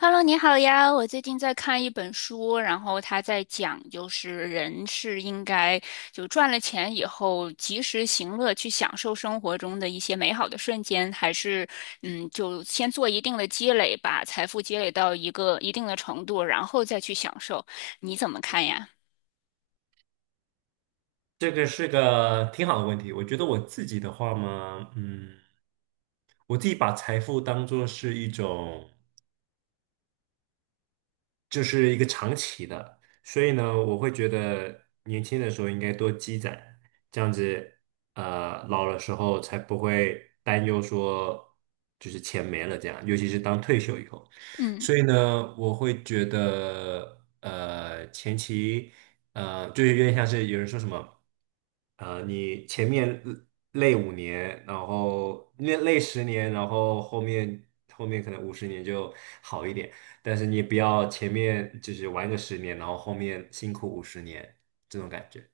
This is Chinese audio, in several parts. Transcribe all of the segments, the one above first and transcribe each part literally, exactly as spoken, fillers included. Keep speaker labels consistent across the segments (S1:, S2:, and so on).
S1: Hello，你好呀！我最近在看一本书，然后他在讲，就是人是应该就赚了钱以后及时行乐，去享受生活中的一些美好的瞬间，还是嗯，就先做一定的积累，把财富积累到一个一定的程度，然后再去享受。你怎么看呀？
S2: 这个是个挺好的问题。我觉得我自己的话嘛，嗯，我自己把财富当做是一种。就是一个长期的，所以呢，我会觉得年轻的时候应该多积攒，这样子，呃，老了时候才不会担忧说就是钱没了这样，尤其是当退休以后。
S1: 嗯。
S2: 所以呢，我会觉得，呃，前期，呃，就是有点像是有人说什么，呃，你前面累五年，然后累累十年，然后后面后面可能五十年就好一点。但是你也不要前面就是玩个十年，然后后面辛苦五十年这种感觉。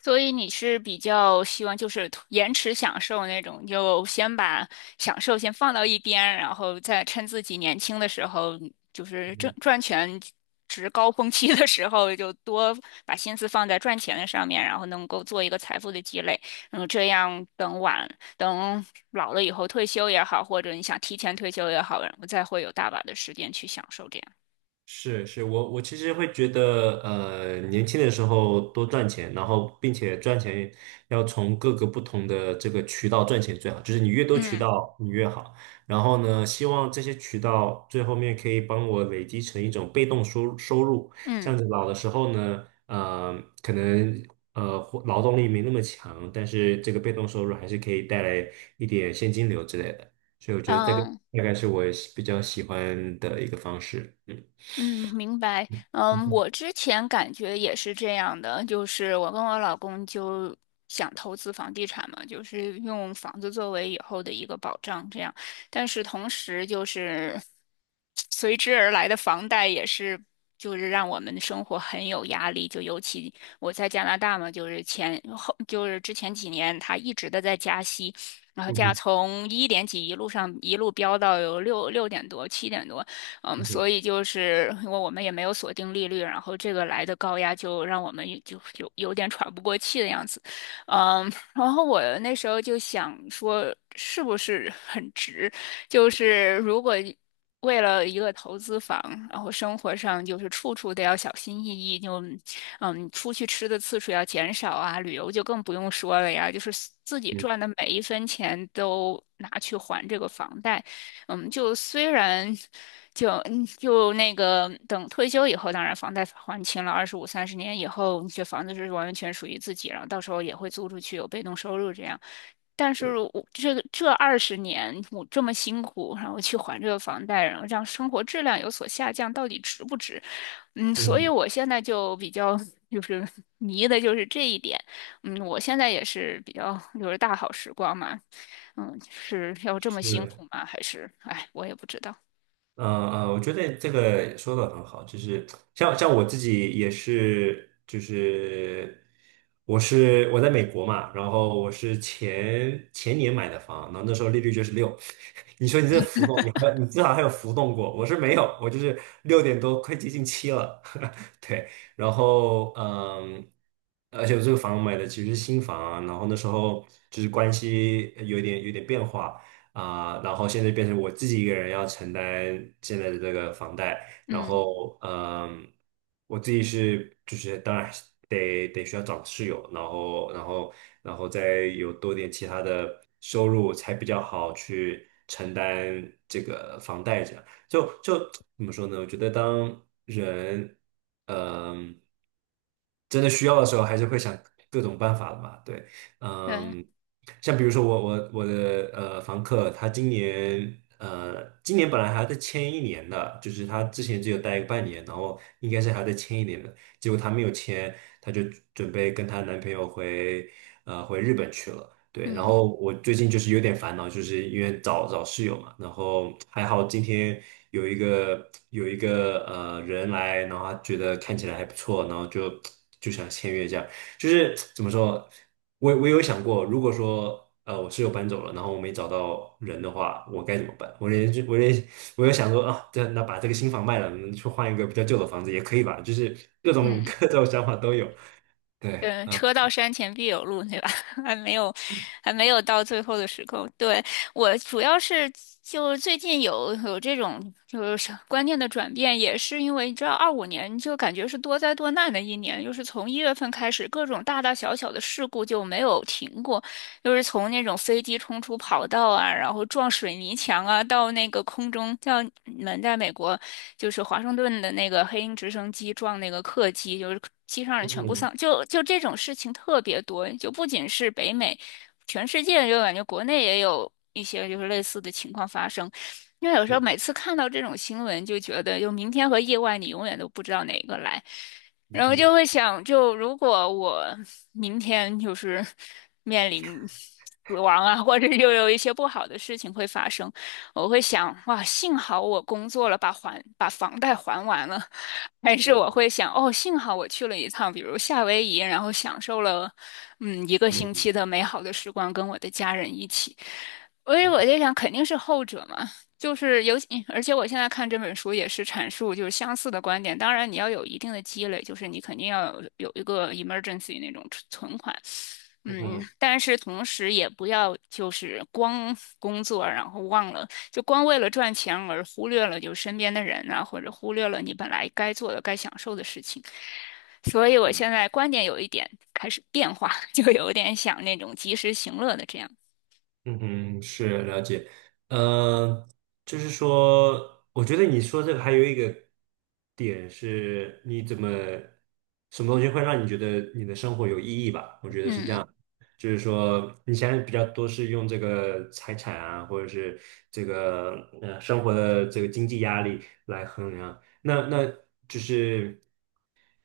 S1: 所以你是比较希望就是延迟享受那种，就先把享受先放到一边，然后再趁自己年轻的时候，就是挣赚钱值高峰期的时候，就多把心思放在赚钱的上面，然后能够做一个财富的积累。嗯，这样等晚等老了以后退休也好，或者你想提前退休也好，然后再会有大把的时间去享受这样。
S2: 是是，我我其实会觉得，呃，年轻的时候多赚钱，然后并且赚钱要从各个不同的这个渠道赚钱最好，就是你越多渠
S1: 嗯
S2: 道你越好。然后呢，希望这些渠道最后面可以帮我累积成一种被动收收入，这
S1: 嗯
S2: 样子老的时候呢，呃，可能呃活劳动力没那么强，但是这个被动收入还是可以带来一点现金流之类的。所以我觉得这个
S1: 嗯。
S2: 大概是我喜比较喜欢的一个方式，嗯。
S1: 嗯，明白。
S2: 嗯
S1: 嗯，
S2: 哼，
S1: 我之前感觉也是这样的，就是我跟我老公就想投资房地产嘛，就是用房子作为以后的一个保障，这样。但是同时就是 随之而来的房贷也是，就是让我们的生活很有压力。就尤其我在加拿大嘛，就是前后就是之前几年，他一直的在加息。然后
S2: 嗯
S1: 价
S2: 哼，
S1: 从一点几一路上一路飙到有六六点多、七点多，嗯，
S2: 嗯
S1: 所
S2: 哼，
S1: 以就是因为我们也没有锁定利率，然后这个来的高压就让我们就有有点喘不过气的样子，嗯，然后我那时候就想说，是不是很值？就是如果为了一个投资房，然后生活上就是处处都要小心翼翼，就嗯，出去吃的次数要减少啊，旅游就更不用说了呀，就是自己
S2: 嗯，
S1: 赚的每一分钱都拿去还这个房贷。嗯，就虽然就嗯就那个等退休以后，当然房贷还清了，二十五三十年以后，你这房子是完全属于自己，然后到时候也会租出去，有被动收入这样。但是
S2: 对，
S1: 我这个这二十年我这么辛苦，然后去还这个房贷，然后让生活质量有所下降，到底值不值？嗯，所以
S2: 嗯，
S1: 我现在就比较就是 迷的就是这一点。嗯，我现在也是比较就是大好时光嘛，嗯，是要这么辛苦
S2: 是。
S1: 吗？还是，哎，我也不知道。
S2: 嗯嗯，我觉得这个说的很好，就是像像我自己也是，就是我是我在美国嘛，然后我是前前年买的房，然后那时候利率就是六，你说你这浮动，你还你至少还有浮动过，我是没有，我就是六点多，快接近七了，对，然后嗯，而且我这个房买的其实是新房啊，然后那时候就是关系有一点有点变化。啊、然后现在变成我自己一个人要承担现在的这个房贷，然
S1: 嗯，
S2: 后嗯，我自己是就是当然是得得需要找室友，然后然后然后再有多点其他的收入才比较好去承担这个房贷这样，就就怎么说呢？我觉得当人嗯、真的需要的时候，还是会想各种办法的嘛，对。
S1: 对，
S2: 嗯，像比如说我我我的呃房客，他今年呃今年本来还要再签一年的，就是他之前只有待个半年，然后应该是还要再签一年的，结果他没有签，他就准备跟她男朋友回呃回日本去了。对，然
S1: 嗯
S2: 后我最近就是有点烦恼，就是因为找找室友嘛，然后还好今天有一个有一个呃人来，然后他觉得看起来还不错，然后就就想签约这样。就是怎么说，我我有想过，如果说呃我室友搬走了，然后我没找到人的话，我该怎么办？我连我连我有想说啊，对，那把这个新房卖了，嗯去换一个比较旧的房子也可以吧？就是各种
S1: 嗯，
S2: 各种想法都有。对，
S1: 对，
S2: 啊，
S1: 车到山前必有路，对吧？还没有，还没有到最后的时刻。对，我主要是就最近有有这种就是观念的转变，也是因为你知道，二五年就感觉是多灾多难的一年，就是从一月份开始，各种大大小小的事故就没有停过。就是从那种飞机冲出跑道啊，然后撞水泥墙啊，到那个空中，像你们在美国，就是华盛顿的那个黑鹰直升机撞那个客机，就是机上人全部
S2: 嗯，
S1: 丧，就就这种事情特别多，就不仅是北美，全世界就感觉国内也有一些就是类似的情况发生。因为有时候
S2: 是，
S1: 每次看到这种新闻，就觉得就明天和意外，你永远都不知道哪个来。
S2: 嗯
S1: 然后就
S2: 嗯，
S1: 会想，就如果我明天就是面临死亡啊，或者又有一些不好的事情会发生，我会想，哇，幸好我工作了，把还把房贷还完了，还是我
S2: 啊，
S1: 会想，哦，幸好我去了一趟，比如夏威夷，然后享受了，嗯，一个星期
S2: 嗯
S1: 的美好的时光，跟我的家人一起。所以我
S2: 嗯
S1: 就想，肯定是后者嘛。就是尤其，而且我现在看这本书也是阐述就是相似的观点。当然，你要有一定的积累，就是你肯定要有有一个 emergency 那种存存款，嗯，
S2: 嗯。
S1: 但是同时也不要就是光工作，然后忘了就光为了赚钱而忽略了就身边的人啊，或者忽略了你本来该做的、该享受的事情。所以我现在观点有一点开始变化，就有点想那种及时行乐的这样，
S2: 嗯哼，是了解，呃，就是说，我觉得你说这个还有一个点是，你怎么什么东西会让你觉得你的生活有意义吧？我觉得是这
S1: 嗯
S2: 样，就是说你现在比较多是用这个财产啊，或者是这个呃生活的这个经济压力来衡量，那那就是。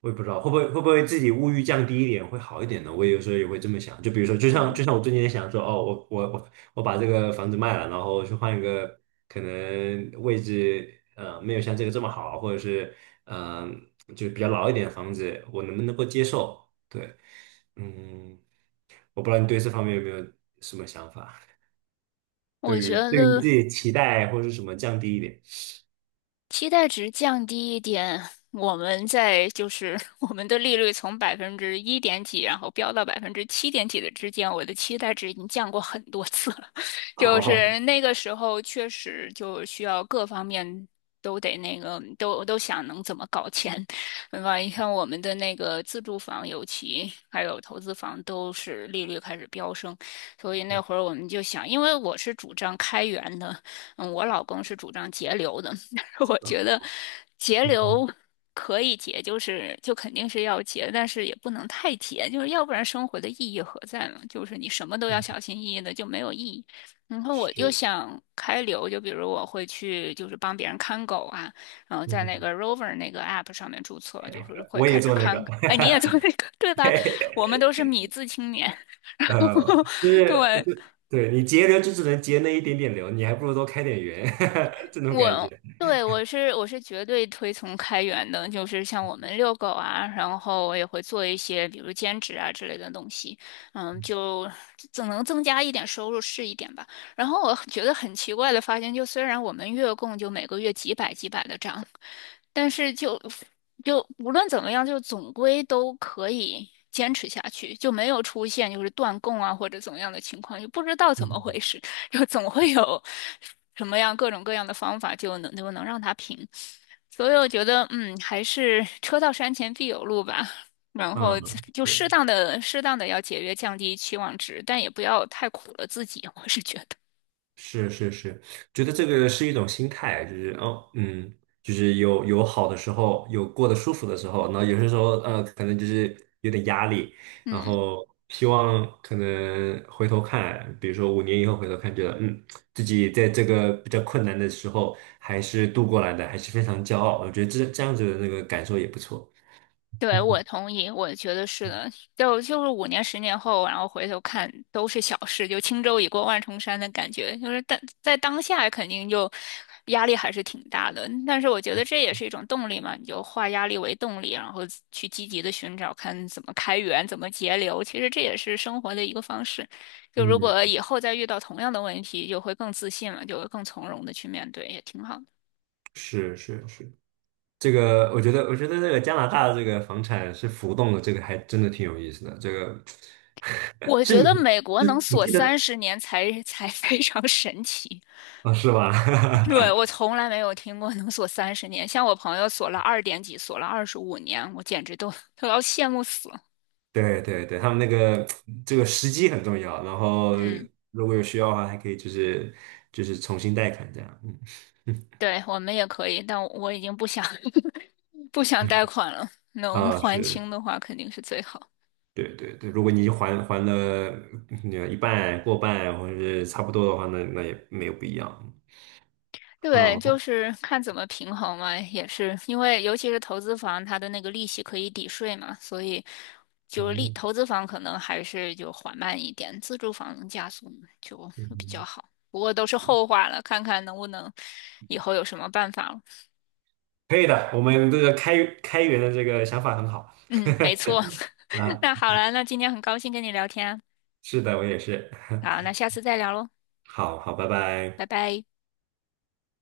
S2: 我也不知道会不会会不会自己物欲降低一点会好一点呢？我有时候也会这么想，就比如说，就像
S1: 嗯。
S2: 就像我最近也想说，哦，我我我我把这个房子卖了，然后去换一个可能位置，呃，没有像这个这么好，或者是嗯、呃，就比较老一点的房子，我能不能够接受？对，嗯，我不知道你对这方面有没有什么想法？对
S1: 我觉
S2: 于对于自
S1: 得
S2: 己的期待或者是什么降低一点？
S1: 期待值降低一点，我们在就是 我们的利率从百分之一点几，然后飙到百分之七点几的之间，我的期待值已经降过很多次了。就是
S2: 哦，
S1: 那个时候确实就需要各方面都得那个都都想能怎么搞钱，对吧？你看我们的那个自住房，尤其还有投资房，都是利率开始飙升，所以那会儿我们就想，因为我是主张开源的，嗯，我老公是主张节流的。我觉得节流可以节，就是就肯定是要节，但是也不能太节，就是要不然生活的意义何在呢？就是你什么都要小心翼翼的，就没有意义。然 后我就
S2: 是，
S1: 想开流，就比如我会去就是帮别人看狗啊，然后在
S2: 嗯
S1: 那个 Rover 那个 app 上面注册，就是会
S2: 我
S1: 开
S2: 也
S1: 始
S2: 做那
S1: 看。
S2: 个。
S1: 哎，你也做那个对吧？我们都是米字青年，
S2: 呃，就 是
S1: 对，
S2: 就对你节流就只能节那一点点流，你还不如多开点源，这种感
S1: 我
S2: 觉。
S1: 对我是我是绝对推崇开源的，就是像我们遛狗啊，然后我也会做一些比如兼职啊之类的东西，嗯，就总能增加一点收入是一点吧。然后我觉得很奇怪的发现，就虽然我们月供就每个月几百几百的涨，但是就就无论怎么样，就总归都可以坚持下去，就没有出现就是断供啊或者怎么样的情况，就不知道怎么
S2: 嗯，
S1: 回事。就总会有什么样各种各样的方法就能就能让它平。所以我觉得，嗯，还是车到山前必有路吧。然后
S2: 嗯
S1: 就适
S2: 是
S1: 当的、适当的要节约，降低期望值，但也不要太苦了自己。我是觉得，
S2: 是是是，觉得这个是一种心态，就是哦，嗯，就是有有好的时候，有过得舒服的时候，然后有些时候呃，可能就是有点压力，然
S1: 嗯。
S2: 后希望可能回头看，比如说五年以后回头看，觉得嗯，自己在这个比较困难的时候还是度过来的，还是非常骄傲，我觉得这这样子的那个感受也不错。
S1: 对，我 同意，我觉得是的，就就是五年、十年后，然后回头看都是小事，就轻舟已过万重山的感觉，就是但在当下肯定就压力还是挺大的，但是我觉得这也是一种动力嘛，你就化压力为动力，然后去积极的寻找，看怎么开源，怎么节流，其实这也是生活的一个方式。就如果
S2: 嗯，
S1: 以后再遇到同样的问题，就会更自信了，就会更从容的去面对，也挺好的。
S2: 是是是。这个我觉得，我觉得这个加拿大的这个房产是浮动的，这个还真的挺有意思的。这个
S1: 我
S2: 是每，
S1: 觉得美国能
S2: 是我
S1: 锁
S2: 记得
S1: 三十年才才非常神奇。
S2: 啊，是吧？
S1: 对，我 从来没有听过能锁三十年，像我朋友锁了二点几，锁了二十五年，我简直都都要羡慕死了。
S2: 对对对，他们那个这个时机很重要，然后
S1: 嗯，
S2: 如果有需要的话，还可以就是就是重新贷款这样。嗯
S1: 对，我们也可以，但我已经不想 不想贷款了，能
S2: 啊，
S1: 还
S2: 是，
S1: 清的话肯定是最好。
S2: 对对对，如果你还还了嗯一半、过半或者是差不多的话，那那也没有不一样。
S1: 对，
S2: 好，
S1: 就是看怎么平衡嘛，也是因为尤其是投资房，它的那个利息可以抵税嘛，所以就是利
S2: 嗯
S1: 投资房可能还是就缓慢一点，自住房能加速就比较
S2: 嗯。
S1: 好。不过都是后话了，看看能不能以后有什么办法了。
S2: 可以的，我们这个开开源的这个想法很好
S1: 嗯，没错。
S2: 啊。
S1: 那好了，那今天很高兴跟你聊天
S2: 是的，我也是。
S1: 啊好，那 下次再聊喽，
S2: 好好，拜
S1: 拜
S2: 拜。
S1: 拜。